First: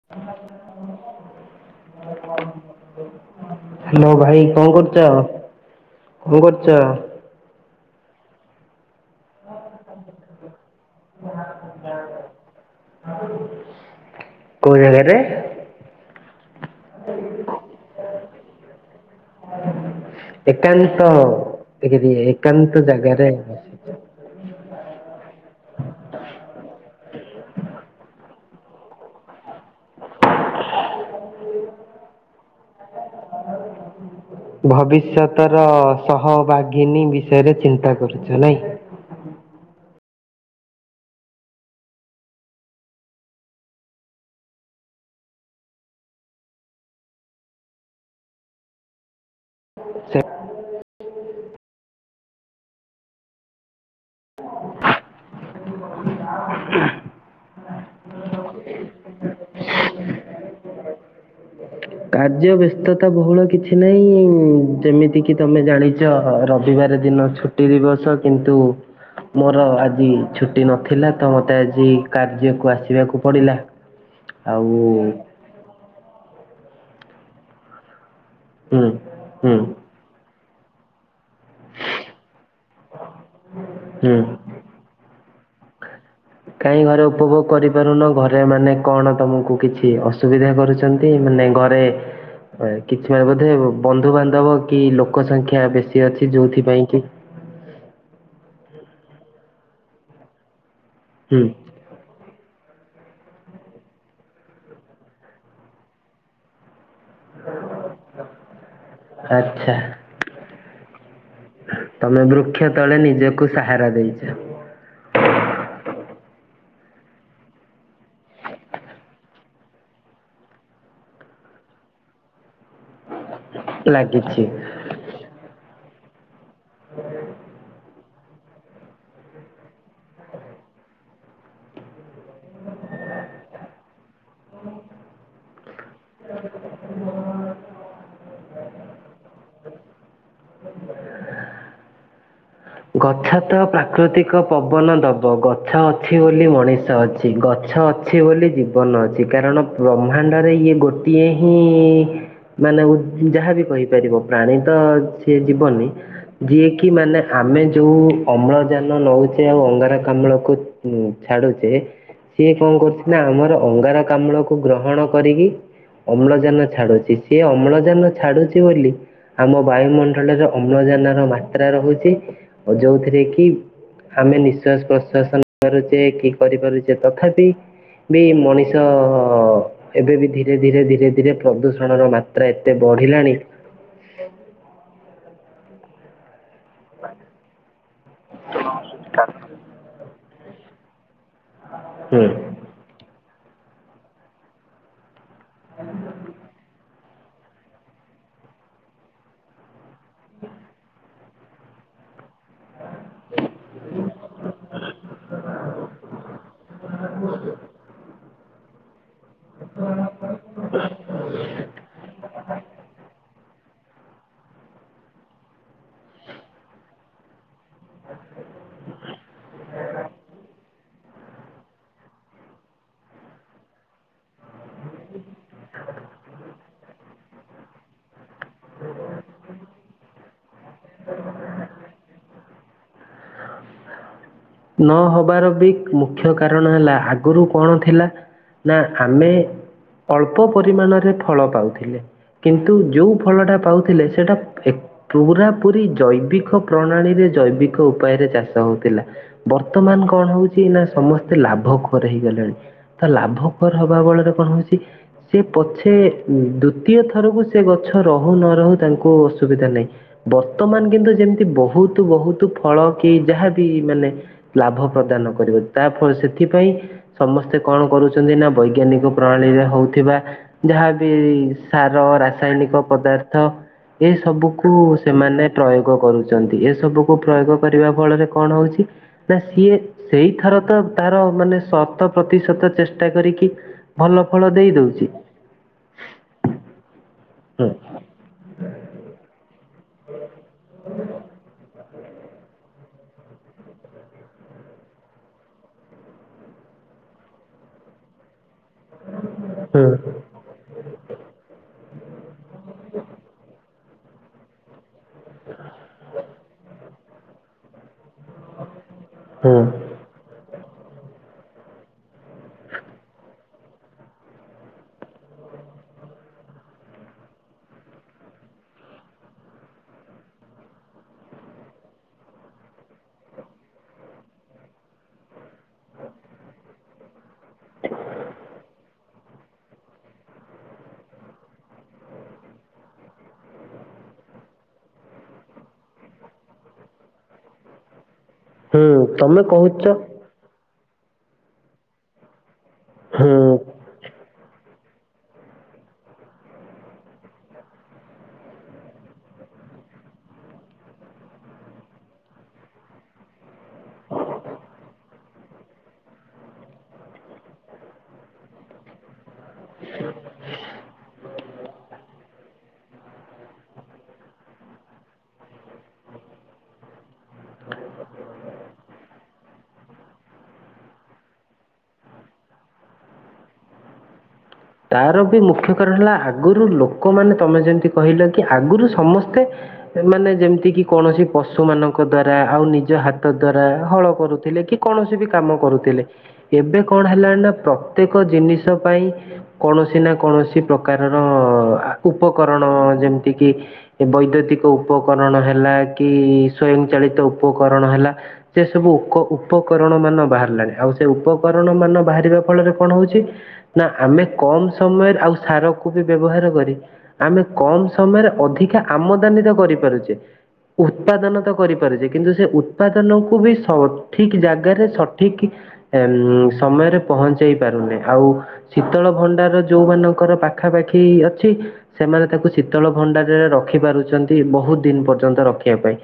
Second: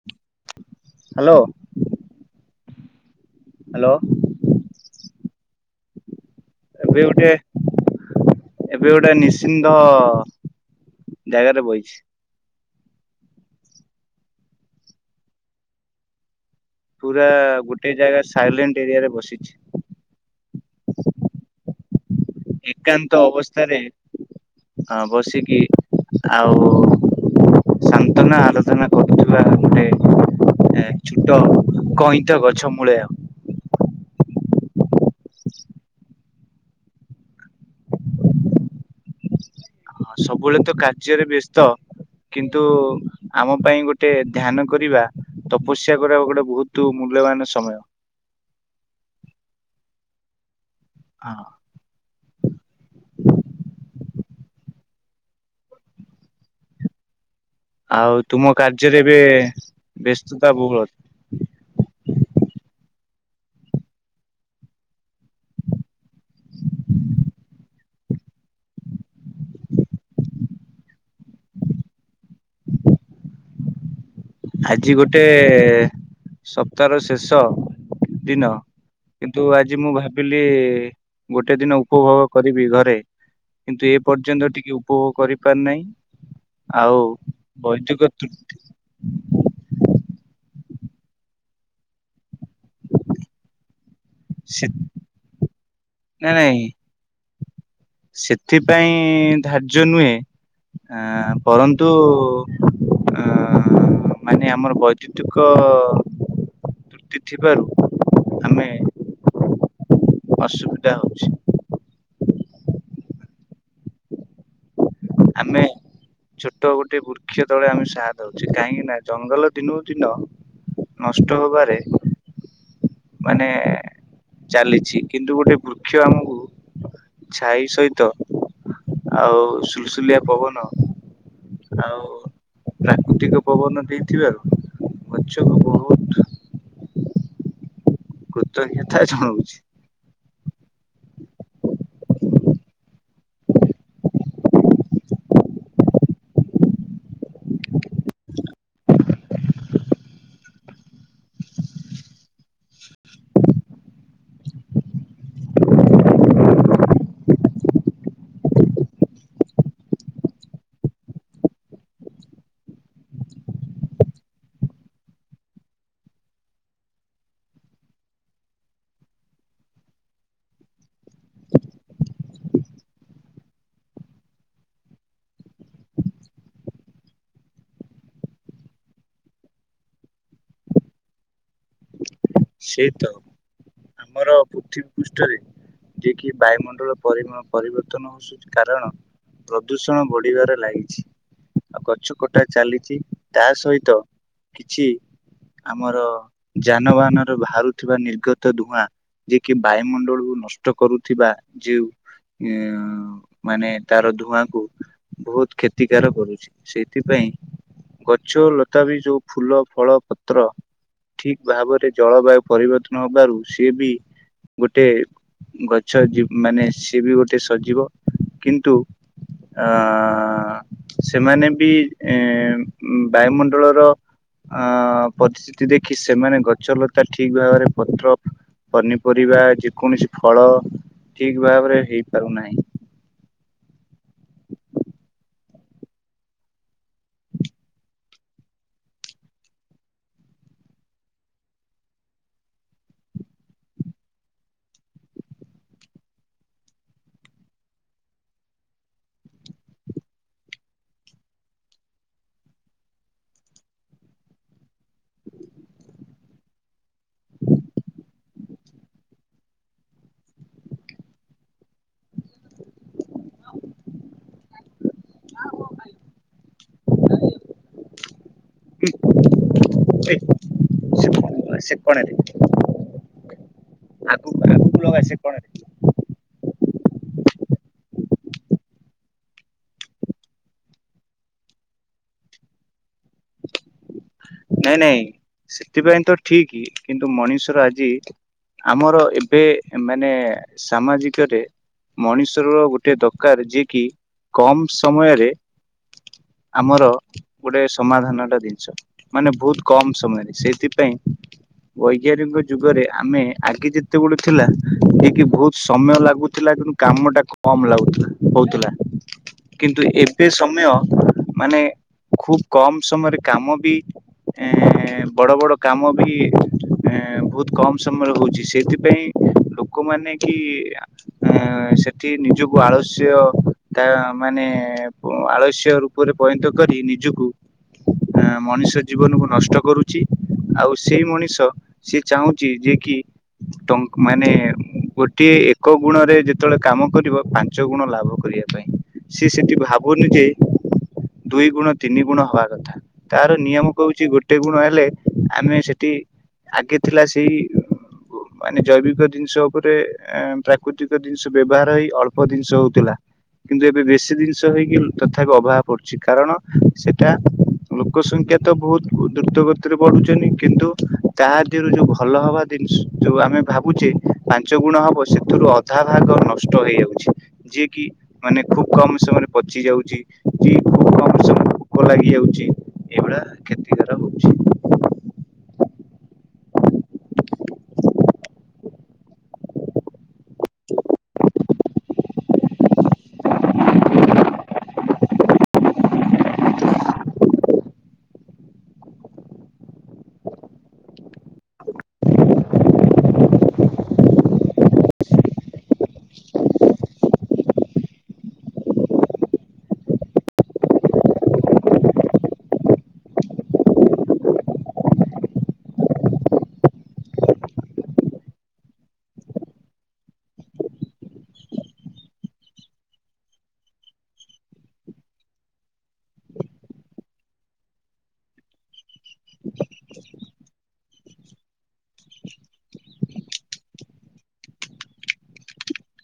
[unintelligible] Hello. Hello hello ଭାଇ କଁ କରୁଚ। ଏବେ ଗୁଟିଏ ଏବେ ଗୋଟେ ନି ସିନ୍ଦ ଗାଇବାରେ ବଇଚି। [unintelligible] କୋଉ ଜାଗାରେ? ପୁରା ଗୋଟେ ଜାଗା ସାଇଲେଣ୍ଟ ଏରିଆରେ ବସିଛି। ଏକାନ୍ତ [unintelligible] ଏକାନ୍ତ ଜାଗାରେ ବସି ହଁ ବସିକି ଆଉ ସାନ୍ତନା ଆରୋଧନା କରୁଥିବା ଗୋଟେ ଏ ଛୁଟ କଇଁଟ ଗଛ ମୂଳେ ଆଉ। [unintelligible] ଭବିଷ୍ୟତର ସହଭାଗିନୀ ବିଷୟରେ ଚିନ୍ତା କରୁଛ ନାଇଁ। ହଁ ସବୁବେଳେ ତ କାର୍ଯ୍ୟରେ ବ୍ୟସ୍ତ। କିନ୍ତୁ ଆମ ପାଇଁ ଗୋଟେ ଧ୍ୟାନ କରିବା ତପସ୍ୟା କରିବା ଗୋଟେ ବହୁତ ମୂଲ୍ୟବାନ ସମୟ। ସେ ହଁ [unintelligible] ଆଉ ତୁମ କାର୍ଯ୍ୟରେ ଏବେ ବ୍ୟସ୍ତତା ବହୁଳ। କାର୍ଯ୍ୟ ବ୍ୟସ୍ତତା ବହୁଳ କିଛି ନାହିଁ ଯେମିତି କିି ତମେ ଜାଣିଛ ରବିବାର ଦିନ ଛୁଟି ଦିବସ କିନ୍ତୁ ମୋର ଆଜି ଛୁଟି ନଥିଲା ତ ମତେ ଆଜି କାର୍ଯ୍ୟକୁ ଆସିବାକୁ ପଡିଲା। [inaudible] ଆଜି ଗୋଟେ ସପ୍ତାହର ଶେଷ ଦିନ ହୁଁ କିନ୍ତୁ ହୁଁ ଆଜି ମୁଁ ଭାବିଲି ଗୋଟେ ଦିନ ଉପଭୋଗ କରିବି ଘରେ କିନ୍ତୁ ଏ ହୁଁ। ପର୍ଯ୍ୟନ୍ତ ଟିକେ ଉପଭୋଗ କରିପାରି ନାହିଁ। କାହିଁ ଆଉ ଘରେ ଉପଭୋଗ କରିପାରୁନ ବୈଦିକ ତୃ ଘରେ ମାନେ କଣ ତମକୁ କିଛି ଅସୁବିଧା କରୁଛନ୍ତି ମାନେ ଘରେ କିଛି ପାଇଁ ବୋଧେ ବନ୍ଧୁ ବାନ୍ଧବ ସେ କି ଲୋକ ସଂଖ୍ୟା ବେଶୀ ଅଛି ନାଇଁ ନାଇଁ ଯୋଉଥିପାଇଁ କି ସେଥିପାଇଁ ଧାର୍ଯ୍ୟ ନୁହେଁ ଆ ହୁଁ ବରଂ ତୁ ଅ ମାନେ ଆମର ବୈଦ୍ୟୁତିକ ତ୍ରୁଟି ଥିବାରୁ ଆମେ ଆଚ୍ଛା ଅସୁବିଧା ହେଉଛି। ତମେ ବୃକ୍ଷ ତଳେ ନିଜକୁ ସାହାରା ଦେଇଛ। ଆମେ। ଛୋଟ ଗୋଟେ ବୃକ୍ଷ ତଳେ ଆମେ ସାହା ଦଉଛେ କାହିଁକି ନା ଜଙ୍ଗଲ ଦିନୁ ଦିନ ନଷ୍ଟ ହବାରେ ମାନେ ଲାଗିଛି ଚାଲିଛି କିନ୍ତୁ ଗୋଟେ ବୃକ୍ଷ ଆମକୁ ଛାଇ ସହିତ ଆଉ ସୁଲସୁଲିଆ ପବନ ଆଉ ପ୍ରାକୃତିକ ପବନ ଦେଇଥିବାରୁ ଆଉ ଗଛକୁ ବ [inaudible] କୃତଜଞତା ଜଣାଉଛି। ଗଛ ତ ପ୍ରାକୃତିକ ପବନ ଦବ ଗଛ ଅଛି ବୋଲି ମଣିଷ ଅଛି। ଅଛି ଗଛ ଅଛି ବୋଲି ଜୀବନ ଅଛି। କାରଣ ବ୍ରହ୍ମାଣ୍ଡରେ ଇଏ ଗୋଟିଏ ହିଁ ମାନେ ଯାହାବି କହିପାରିବ ପ୍ରାଣୀ ତ ସିଏ ଯିବନି ଯିଏକି ମାନେ ଆମେ ଯୋଉ ଅମ୍ଳଜାନ ନଉଛେ ଆଉ ଅଙ୍ଗାରକାମ୍ଳକୁ ଛାଡୁଛେ ସିଏ କଣ କରୁଛି ନା ଆମର ଅଙ୍ଗାର କାମ୍ଳକୁ ଗ୍ରହଣ କରିକି ଅମ୍ଳଜାନ ଛାଡୁଛି ସିଏ ଅମ୍ଳଜାନ ଛାଡୁଛି ବୋଲି ଆମ ବାୟୁମଣ୍ଡଳରେ ଅମ୍ଳଜାନ ର ମାତ୍ରା ରହୁଛି ଯୋଉଥିରେ କି ଆମେ ନିଶ୍ଵାସ ପ୍ରଶ୍ୱାସ ପାରୁଛେ କି କରିପାରୁଛେ ତଥାପି ବି ମଣିଷ ଏବେ ବି ଧୀରେ ଧୀରେ ଧୀରେ ଧୀରେ ପ୍ରଦୂଷଣର ମା ସେ ତ ଆମର ପୃଥିବୀ ପୃଷ୍ଠରେ ଯିଏ କିି ବାୟୁମଣ୍ଡଳ ପରି ପରିବର୍ତ୍ତନ ହସଛି କାରଣ ପ୍ରଦୂଷଣ ବଢିବାରେ ଲାଗିଛି। ଉ ଗଛ ହୁଁ କଟା ଚାଲିଛି ତା ସହିତ କିଛି ଆମର ଯାନବାହାନ ର ବାହାରୁଥିବା ନିର୍ଗତ ଧୂଆଁ ଯିଏ କି ବାୟୁମଣ୍ଡଳକୁ ନଷ୍ଟ କରୁଥିବା ଯଉ ଅ ମାନେ ତାର ଧୂଆଁ କୁ ବହୁତ କ୍ଷତିକାର କରୁଛି ସେଇଥିପାଇଁ ଗ ଚୋ ଲତା ବି ଯୋଉ ଫୁଲ, ଫଳ, ପତ୍ର ଠିକ ଭାବରେ ଜଳବାୟୁ ପରିବର୍ତ୍ତନ ହବାରୁ ସିଏ ବି ଗୋଟେ ଗଛ ଜୀବ ମାନେ ସିଏ ବି ଗୋଟେ ସଜିବ। କିନ୍ତୁ ଆ ସେମାନେ ବି ଏ ବାୟୁମଣ୍ଡଳର ଆ ପଦିସ୍ଥିତି ଦେଖି ସେମାନେ ଗଛ ଲ ତା ଠିକ ଭାବରେ ପତ୍ର ପନିପରିବା ଯେକୌଣସି ଫଳ ଠିକ ଭାବରେ ହେଇପାରୁନାହିଁ। ହ [inaudible] ନହବାର ବିକ୍ ମୁଖ୍ୟ କାରଣ ହେଲା ଆଗରୁ କଣ ଥିଲା ନା ଆମେ ଅଳ୍ପ ପରିମାଣରେ ଫଳ ପାଉଥିଲେ। କିନ୍ତୁ ଯେଉଁ ଫଳଟା ପାଉଥିଲେ ସେଟା ଫେକ୍ ପୁରା ପୁରୀ ଜୈବିକ ପ୍ରଣାଳୀରେ ଜୈବିକ ଉପାୟରେ ଚାଷ ହଉଥିଲା। ବର୍ତ୍ତମାନ କଣ ହଉଛି ନା ସମସ୍ତେ ଲାଭ ଖୋର ହେଇଗଲେଣି ତ ଲାଭଖୋର ହବାବଳରେ କଣ ହଉଚି ସେ ପଛେ ଦୁତ୍ ତୀୟ ଥରକୁ ସେ ଗଛ ରହୁ ନ ରହୁ ତାଙ୍କୁ ଅସୁବିଧା ନାହିଁ। ବର୍ତ୍ତମାନ କିନ୍ତୁ ଯେମିତି ବହୁତ ବହୁତ ଫଳ କି ଯାହାବି ମାନେ ଲାଭ ପ୍ରଦାନ କରିବ ତା ଫ ସେଥିପାଇଁ ସମସ୍ତେ କଣ କରୁଛନ୍ତି ନା ବୈଜ୍ଞାନିକ ପ୍ରଣାଳୀରେ ଏ ହଉଥିବା ଯାହାବି ସେ କଣ ସେ ସାର କଣରେ ରାସାୟନିକ ପଦାର୍ଥ ଏ ଆଗକୁ ସବୁକୁୁ ଆଗକୁ ଲଗା ସେ ସେମାନେ କଣରେ ଟ୍ରୟୋ ଗ କରୁଚନ୍ତି। ଏ ସବୁକୁ ପ୍ରୟୋଗ କରିବା ଫଳରେ କଣ ହଉଚି ନା ସିଏ ସେଇଥର ତ ତାର ମାନେ ଶତ ପ୍ରତିଶତ ଚେଷ୍ଟା କରିକି ଭଲ ଫଳ ନାଇଁ ଦେଇ ନାଇଁ ଦଉଚି। ସେଥିପାଇଁ ତ ଠିକ କିନ୍ତୁ ମଣିଷର ହୁଁ ଆଜି ଆମର ଏବେ ଏମାନେ ସାମାଜିକରେ ମଣିଷ ର ଗୋଟେ ଦକାର ଯିଏ କି କମ ସମୟରେ ଆମର ଗୋଟେ ସମାଧାନ ଟା ଜିନିଷ। ମାନେ ବହୁତ ହୁଁ କମ ସମୟରେ ସେଇଥିପାଇଁ ବୈଜ୍ଞାନିକ ଯୁଗରେ ଆମେ ଆଗେ ଯେ ତେଗୁଡେ ଗୋଟେ ଥିଲା ଏକି ବହୁତ ସମୟ ଲାଗୁଥିଲା କିନ୍ତୁ କାମ ଟା କମ୍ ଲାଗୁଥିଲା ହଉଥିଲା ହୁଁ କିନ୍ତୁ ଏବ୍ ତେ ସମୟ ମାନେ ଖୁବ କମ ସମୟରେ କାମ ବି [inaudible] ବଡ଼ ବଡ଼ କାମ ବି ଏ ବହୁତ କମ ସମୟରେ ହୋଉଛି ସେଥିପାଇଁ ଲୋକମାନେ କି ଏ ଅ ସେଠି ନିଜକୁ ଆଳସ୍ୟ ତା ମାନେ ଆଳସ୍ୟ ରୂପରେ ପଇତ କରି ନିଜକୁ ଆ ମଣିଷ ଜୀବନକୁ ନଷ୍ଟ କରୁଚି ଆଉ ସେଇ ମଣିଷ ସିଏ ଚାହୁଁଚି ଯେ କି ଟଙ୍କ ମାନେ ଗୋଟିଏ ଏକ ଗୁଣରେ ଯେତେବେଳେ କାମ କରିବ ପାଞ୍ଚ ଗୁଣ ଲାଭ କରିବା ପାଇଁ ହୁଁ ସିଏ ତମେ ସେଠି କହୁଛ ଭାବୁନି ଯେ ଦୁଇ ଗୁଣ ତିନି ଗୁଣ ହବା କଥା ତାର ହୁଁ ନିୟମ କହୁଚି ଗୋଟେ ଗୁଣ ହେଲେ ଆମେ ସେଠି ଆଗେ ଥିଲା ସେଇ ମାନେ ଜୈବିକ ଜିନିଷ ଉପରେ ଏମ୍ ପ୍ରାକୃତିକ ଜିନିଷ ବ୍ୟବହାର ହେଇ ଅଳ୍ପ ଜିନିଷ ହଉଥିଲା କିନ୍ତୁ ଏବେ ବେଶୀ ଜିନିଷ ହେଇକି ତଥାପି ଅଭାଅ ପଡୁଚି କାରଣ ସେଟା ଲୋକ ସଂଖ୍ୟା ତ ବହୁତ ଦ୍ରୁତ ଗତିରେ ବଢୁଚନି କିନ୍ତୁ ତାହା ଦିହରୁ ଯୋଉ ଭଲ ହବା ଦିନସ ଯୋଉ ଆମେ ଭାବୁଚେ ପାଞ୍ଚ ଗୁଣ ହବ ସେଥିରୁ ଅଧା ଭାଗ ନଷ୍ଟ ହେଇଆଉଚି। ଯେ କିି ମାନେ ଖୁବ କମ ସମୟରେ ପଚି ଯାଉଚି କି ଖୁବ କମ ସମୟରେ ପୋକ ଲାଗି ଯାଉଚି ଏଭଳିଆ କ୍ଷେତି ରହୁଛି। ତାର ବି ମୁଖ୍ୟ କାରଣ ହେଲା ଆଗରୁ ଲୋକମାନେ ତମେ ଯେମିତି କହିଲ କି ଆଗରୁ ସମସ୍ତେ ମାନେ ଯେମିତି କି କୌଣସି ପଶୁ ମାନଙ୍କ ଦ୍ଵାରା ଆଉ ନିଜ ହାତ ଦ୍ଵାରା ହଳ କରୁଥିଲେ କି କୌଣସି ବି କାମ କରୁଥିଲେ ଏବେ କଣ ହେଲାଣି ନା ପ୍ରତ୍ୟକ ଜିନିଷ ପାଇଁ କୌଣସି ନା କୌଣସି ପ୍ରକାରର ଆ ଉପକରଣ ଯେମିତି କିି ଏ ବୈଦ୍ୟୁତିକ ଉପକରଣ ହେଲା କି ସ୍ଵୟଂ ଚାଳିତ ଉପକରଣ ହେଲା ସେ ସବୁ ଉକ ଉପକରଣ ମାନ ବାହାରିଲାଣି ଆଉ ସେ ଉପକରଣ ମାନ ବାହାରିବା ଫଳରେ କଣ ହୋଉଛି ନା ଆମେ କମ ସମୟରେ ଆଉ ସାରକୁ ବି ବ୍ୟବହାର କରି ଆମେ କମ ସମୟରେ ଅଧିକା ଆମଦାନି ତ କରିପାରୁଛେ। ଉତ୍ପାଦନ ତ କରିପାରୁଛେ କିନ୍ତୁ ସେ ଉତ୍ପାଦନକୁ ବି ସଠିକ ଜାଗାରେ ସଠିକ ଉ ସମୟରେ ପହଞ୍ଚେଇ ପାରୁନେ ଆଉ ସି ଶୀତଳ ଭଣ୍ଡାର ଯୋଉମାନଙ୍କର ପାଖାପାଖି ଅଛି। ସେମାନେ ତାକୁ ଶୀତଳ ଭଣ୍ଡାରରେ ରଖି ପାରୁଛନ୍ତି ବହୁତ ଦିନ ପର୍ଯ୍ୟନ୍ତ ରଖିବା ପାଇଁ।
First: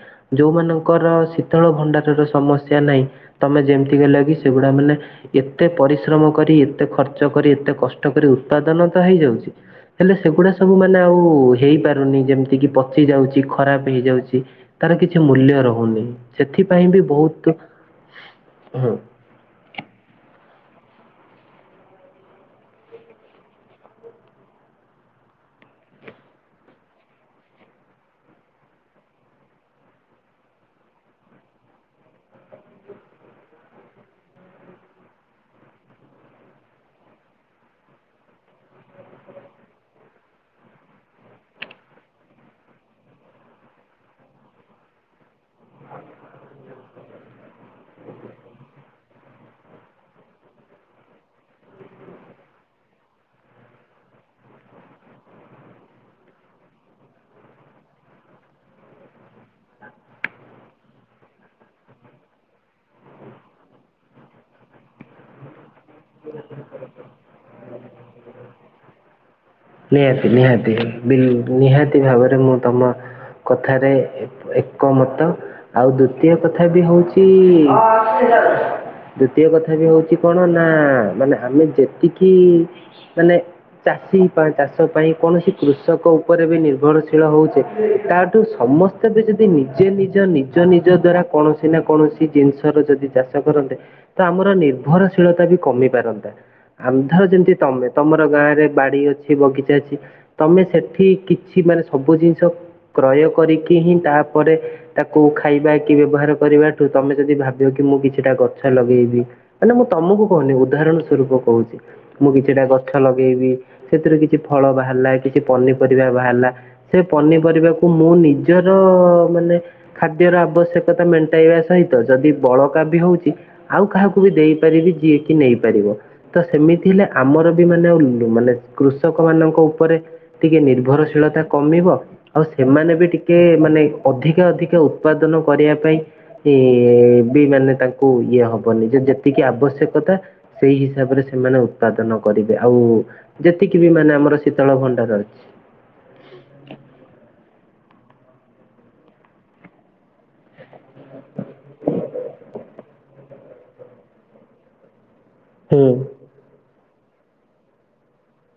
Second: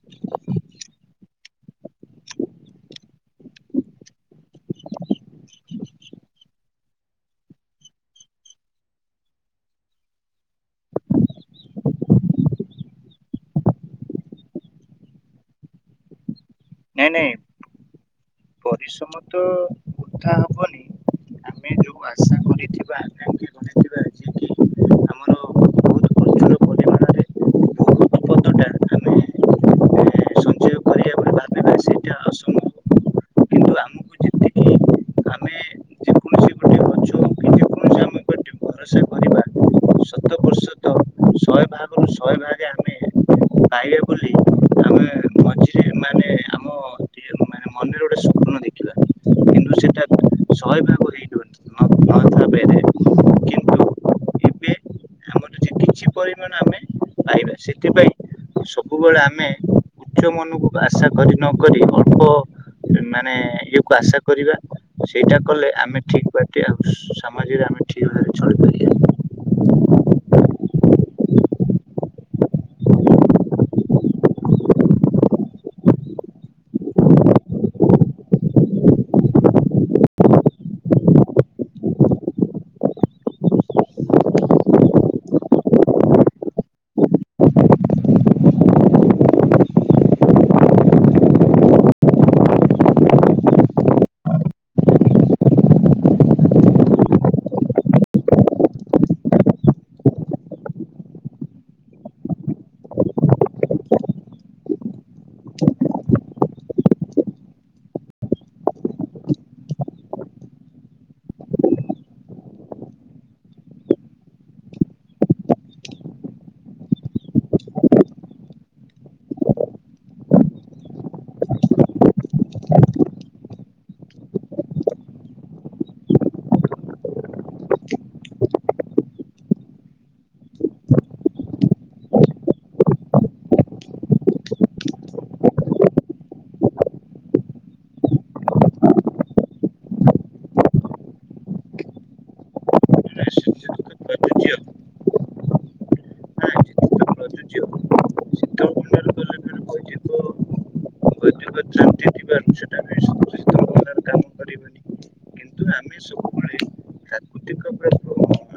ଯୋଉମାନଙ୍କର ଶୀତଳ ଭଣ୍ଡାରର ସମସ୍ୟା ନାହିଁ ତମେ ଯେମିତି କହିଲ କି ସେଗୁଡା ମାନେ ଏତେ ପରିଶ୍ରମ କରି ଏତେ ଖର୍ଚ୍ଚ କରି ଏତେ କଷ୍ଟ କରି ଉତ୍ପାଦନ ତ ହେଇଯାଉଛି ହେଲେ ସେଗୁଡା ସବୁ ମାନେ ଆଉ ହେଇପାରୁନି ଯେମିତି କି ପଚି ଯାଉଛି ଖରାପ ହେଇଯାଉଛି। ତାର କିଛି ମୂଲ୍ୟ ରହୁନି ସେଥିପାଇଁ ବି ନାଇଁ ନାଇଁ ବହୁତ ହୁଁ ପରିଶ୍ରମ ତ ବୃଥା ହବନି ଆମେ ଯୋଉ ଆଶା କରିଥିବା ଆ ହେରା ଆଯିକି। ପରିମାଣରେ ବହୁତ ପଦଟା ଆମେ ଏ, ସଞ୍ଚୟ କରିବା ବୋଲି ଭାବିବା ସେଇଟା ଅସମ୍ଭବ କିନ୍ତୁ ଆମକୁ ଯେତିକି ଆମେ ଯେକୌଣସି ଗୋଟେ ଗଛ ହଉ କି ଯେକୌଣସି ଆମେ ଗୋଟେ ଭରସା କରିବା ଶତ ପ୍ରତିଶତ ଶହେ ଭାଗରୁ ଶହେ ଭାଗ ପାଇବା ବୋଲି ଆମେ ମଝି ମନରେ ଗୋଟେ ସ୍ୱପ୍ନ ଦେଖିବା କିନ୍ତୁ ସେଟା ଶହେ ବିର୍ କିନ୍ତୁ ଏବେ ଏରା ସେଥିପାଇଁ ସବୁବେଳେ ଆମେ ଉଚ୍ଚ ମନକୁ ଆଶା କରି ନ କରି ଅଳ୍ପ ମାନେ ଇଏକୁ ଆଶା କରିବା ସେଇଟା କଲେ ଆମେ ଠିକ ବାଟେ ଆଉ ସାମାଜିରେ ଆମେ ଠିକ ଭାବରେ ଚଳିପାରିବା। ନିହାତି ନିହାତି ବିଲ ନିହାତି ଭାବରେ ମୁଁ ତମ କଥାରେ ଏ ଏକମତ। ଆଉ ଦ୍ଵିତୀୟ କଥା ବି ହଉଛି ଦ୍ଵିତୀୟ କଥା ବି ହଉଛି କଣ ନା ମାନେ ଆମେ ଯେତିକି ମାନେ ଚାଷୀ ପା ଚାଷ ପାଇଁ କୌଣସି କୃଷକ ଉପରେ ବି ନିର୍ଭରଶୀଳ ହଉଛେ ତାଠୁ ସମସ୍ତ ତେବେ ଯଦି ନିଜେ ନିଜ ନିଜ ନିଜ ଦ୍ଵାରା କୌଣସି ନା କୌଣସି ଜିନିଷ ର ଯଦି ଚାଷ କରନ୍ତେ ତ ଆମର ନିର୍ଭରଶୀଳତା ବି କମି ପାରନ୍ତା। ଆମଧ ଯେମିତି ତମେ ତମର ଗାଁ ରେ ବାଡି ଅଛି। ଠି ବଗିଚା ଅଛି ତମେ ସେଠି କିଛି ମାନେ ସବୁ ଜିନିଷ କ୍ରୟ କରିକି ହିଁ ତାପରେ ତାକୁ ଖାଇବା କି ବ୍ୟବହାର କରିବାଠୁ ତମେ ଯଦି ଭାବିବ କି ମୁଁ କିଛିଟା ଗଛ ଲଗେଇବି। ମାନେ ମୁଁ ତମକୁ କହୁନି ଉଦାହରଣ ସ୍ୱରୂପ କହୁଛି। ମୁଁ କିଛିଟା ଗଛ ଲଗେଇବି। ସେଥିରୁ କିଛି ଫଳ ବାହାରିଲା କିଛି ପନିପରିବା ବାହାରିଲା। ସେ ପନିପରିବାକୁ ମୁଁ ନିଜର ମାନେ ଖାଦ୍ୟର ଆବଶ୍ୟକତା ମେଣ୍ଟାଇବା ସହିତ ଯଦି ବଳକା ବି ହଉଛି। ଆଉ କାହାକୁ ବି ଦେଇପାରିବି ଯିଏ କିି ନେଇପାରିବ। ତ ସେମିତି ହେଲେ ଆମର ବି ମାନେ ମାନେ କୃଷକ ମାନଙ୍କ ଉପରେ ଟିକେ ନିର୍ଭରଶୀଳତା କମିବ ଆଉ ସେମାନେ ବି ଟିକେ ମାନେ ଅଧିକା ଅଧିକା ଉତ୍ପାଦନ କରିବା ପାଇଁ ଏ ବି ମାନେ ତାଙ୍କୁ ଇଏ ହବନି। ଯେ ଯେତିକି ଆବଶ୍ୟକତା ସେଇ ହିସାବରେ ସେମାନେ ଉତ୍ପାଦନ କରିବେ। ଆଉ ଯେତିକି ବି ମାନେ ଆମର ଚଳିପାରିବା। ଶୀତଳ ଭଣ୍ଡାର ଅଛି। ଶୀତଳଭଣ୍ଡାର ଗଲେ ଫେରେ ବୈଦିକ ବୈଦିକ ତ୍ରାନ୍ତି [unintelligible] କରିବନି। କିନ୍ତୁ ହୁଁ। ଆମେ ସବୁବେଳେ ପ୍ରାକୃତିକ ଉପାୟରେ ହଉ-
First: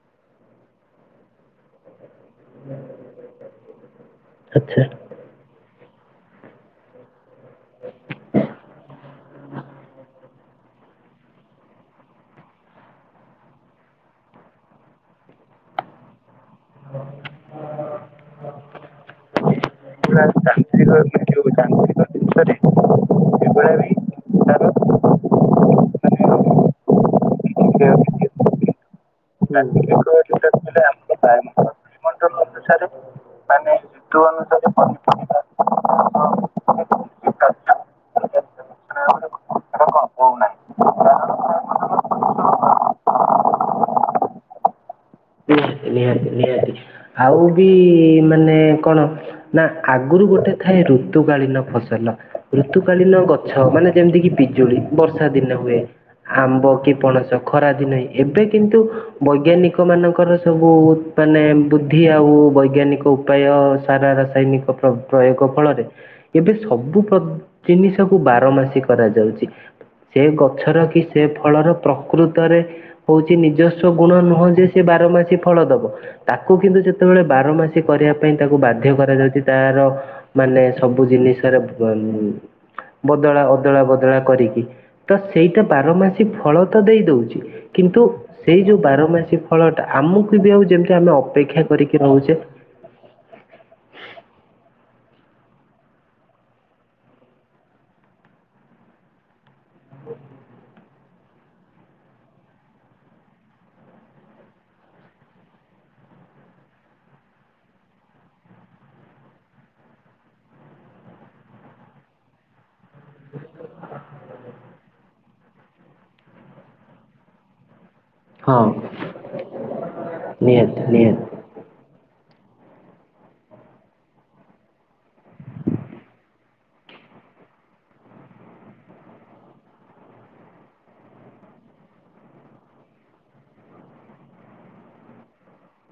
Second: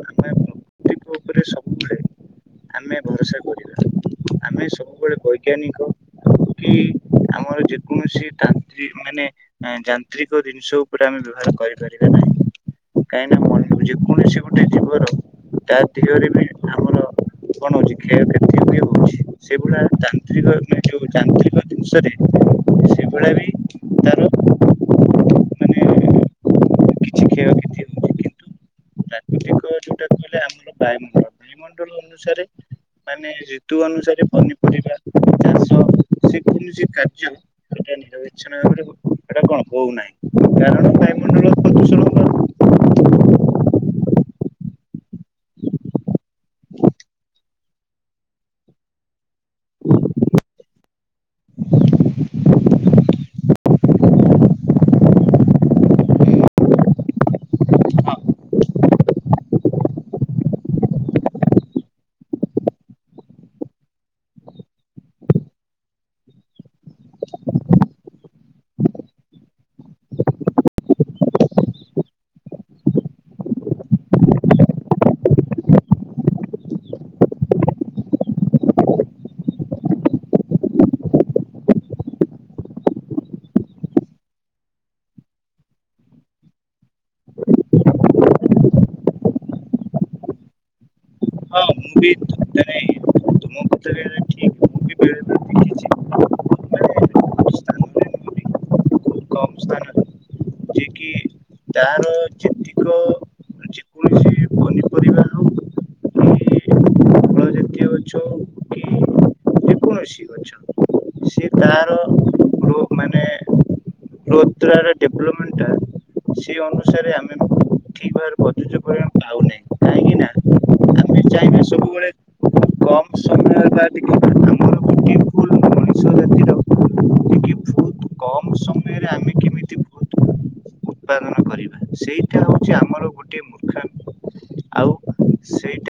ଉପରେ ସବୁବେଳେ ହୁଁ। ଆମେ ଭରସା କରିବା। ଆମେ ଆଚ୍ଛା। ସବୁବେଳେ ବୈଜ୍ଞାନିକ କି ଆମର ଯେକୌଣସି ତାନ୍ତ୍ରିକ ମାନେ ଯାନ୍ତ୍ରିକ ଜିନିଷ ଉପରେ ଆମେ ବ୍ୟବହାର କରିପାରିବା ନାହିଁ। କାହିଁକି ନା ମନ ଯେକୌଣସି ଗୋଟେ ଜୀବର ତା ଦେହରେ ବି ଆମର ହଁ। କଣ କ୍ଷୟକ୍ଷତି ବି ହଉଛି ସେଇଭଳିଆ ଯାନ୍ତ୍ରିକ ଯୋଉ ଯାନ୍ତ୍ରିକ ଜିନିଷରେ ସେଇଭଳିଆ ବି ତାର ତାର ମାନେ କିଛି କ୍ଷୟକ୍ଷତି ହଉଛି କିନ୍ତୁ ମାନେ ପ୍ରାକୃତିକ ଯୋଉଟା କହିଲେ ଆମର ବାୟୁମଣ୍ଡଳ ବାୟୁମଣ୍ଡଳ ଅନୁସାରେ ମାନେ ଋତୁ ଅନୁସାରେ ପନିପରିବା। ଚାଷ ଯେ କୌଣସି କାର୍ଯ୍ୟ ନିରବଚ୍ଛନ୍ନ ଭାବ ସେଟା କଣ ହଉ ହଉନାହିଁ କାରଣ ନାହିଁ ବାୟୁମଣ୍ଡଳ ପ୍ରଦୂଷଣ। ନିହାତି ନିହାତି ନିହାତି ଆଉ ବି ମାନେ କଣ? ନା ଆଗରୁ ଗୋଟେ ଥାଏ ଋତୁକାଳୀନ ଫସଲ ଋତୁକାଳୀନ ଗଛ ମାନେ ଯେମିତି କିି ପିଜୁଳି? ବର୍ଷା ଦିନେ ହୁଏ? ଆମ୍ବ କି ପଣସ ଖରାଦିନେ ଏବେ କିନ୍ତୁ ବୈଜ୍ଞାନିକ ମାନଙ୍କ ତାଙ୍କର ସବୁ ମାନେ ବୁଦ୍ଧି ଆଉ ବୈଜ୍ଞାନିକ ଉପାୟ ସାରା ରାସାୟନିକ ପ୍ରୟୋଗ ଫଳରେ ଏବେ ସବୁ ପ ଜିନିଷକୁ ବାର ମାସୀ କରାଯାଉଛି। ସେ ଗଛର କି ସେ ଫଳର ପ୍ରକୃତରେ ହଉଛି ନିଜସ୍ୱ ଗୁଣ ନୁହେଁ ଯେ, ସେ ବାର ମାସି ଫଳ ଦବ। ତାକୁ କିନ୍ତୁ ଯେତେବେଳେ ବାର ମାସି କରିବା ପାଇଁ ତାକୁ ବାଧ୍ୟ କରାଯାଉଛି ତାର ମାନେ ସବୁ ଜିନିଷରେ ଉ ବଦଳା ଅଦଳା ବଦଳା କରିକି ତ ସେଇତ ବାରମାସୀ ଫଳ ତ ଦେଇ ଦଉଛି। କିନ୍ତୁ ସେଇ ଯୋଉ ବାରମାସୀ ଫଳଟା ଆମକୁ ବି ଆଉ ଯେମିତି ଆମେ ହଁ ଅପେକ୍ଷା ମୁଁ କରିକି ବି ରହୁଛେ। ମାନେ ତୁମ କଥାରେ ଠିକ୍ ମୁଁ ବି ବେଳେବେଳେ ଦେଖିଛି ମାନେ ସ୍ଥାନରେ ନୁହଁନ୍ତି ଖୁବ୍ କମ୍ [unintelligible] ତ ଯେତିକ ଯେକୌଣସି ପନିପରିବା ହଉ କି ଫଳ ଜାତୀୟ ଗଛ ହଉ କି ସେ ତାର [unintelligible] ଡିପଲେମେଣ୍ଟଟା ସେଇ ଅନୁସାରେ ଆମେ କୁ ହଁ କାହିଁକି ନା ନିହାତି, ଆମେ ନିହାତି। ଚାହିଁବା ସବୁବେଳେ କମ ସମୟ ବା ଟିକେ ଆମର ବିୟୁଟିଫୁଲ ମଣିଷ ଜାତିର ଟିକେ ବହୁତ କମ ସମୟରେ ଆମେ କେମିତି ବହୁତ ଉତ୍ପାଦନ କରିବା ସେଇଟା ହଉଛି ଆମର ଗୋଟିଏ ମୂର୍ଖାମି ଆଉ ସେଇଟା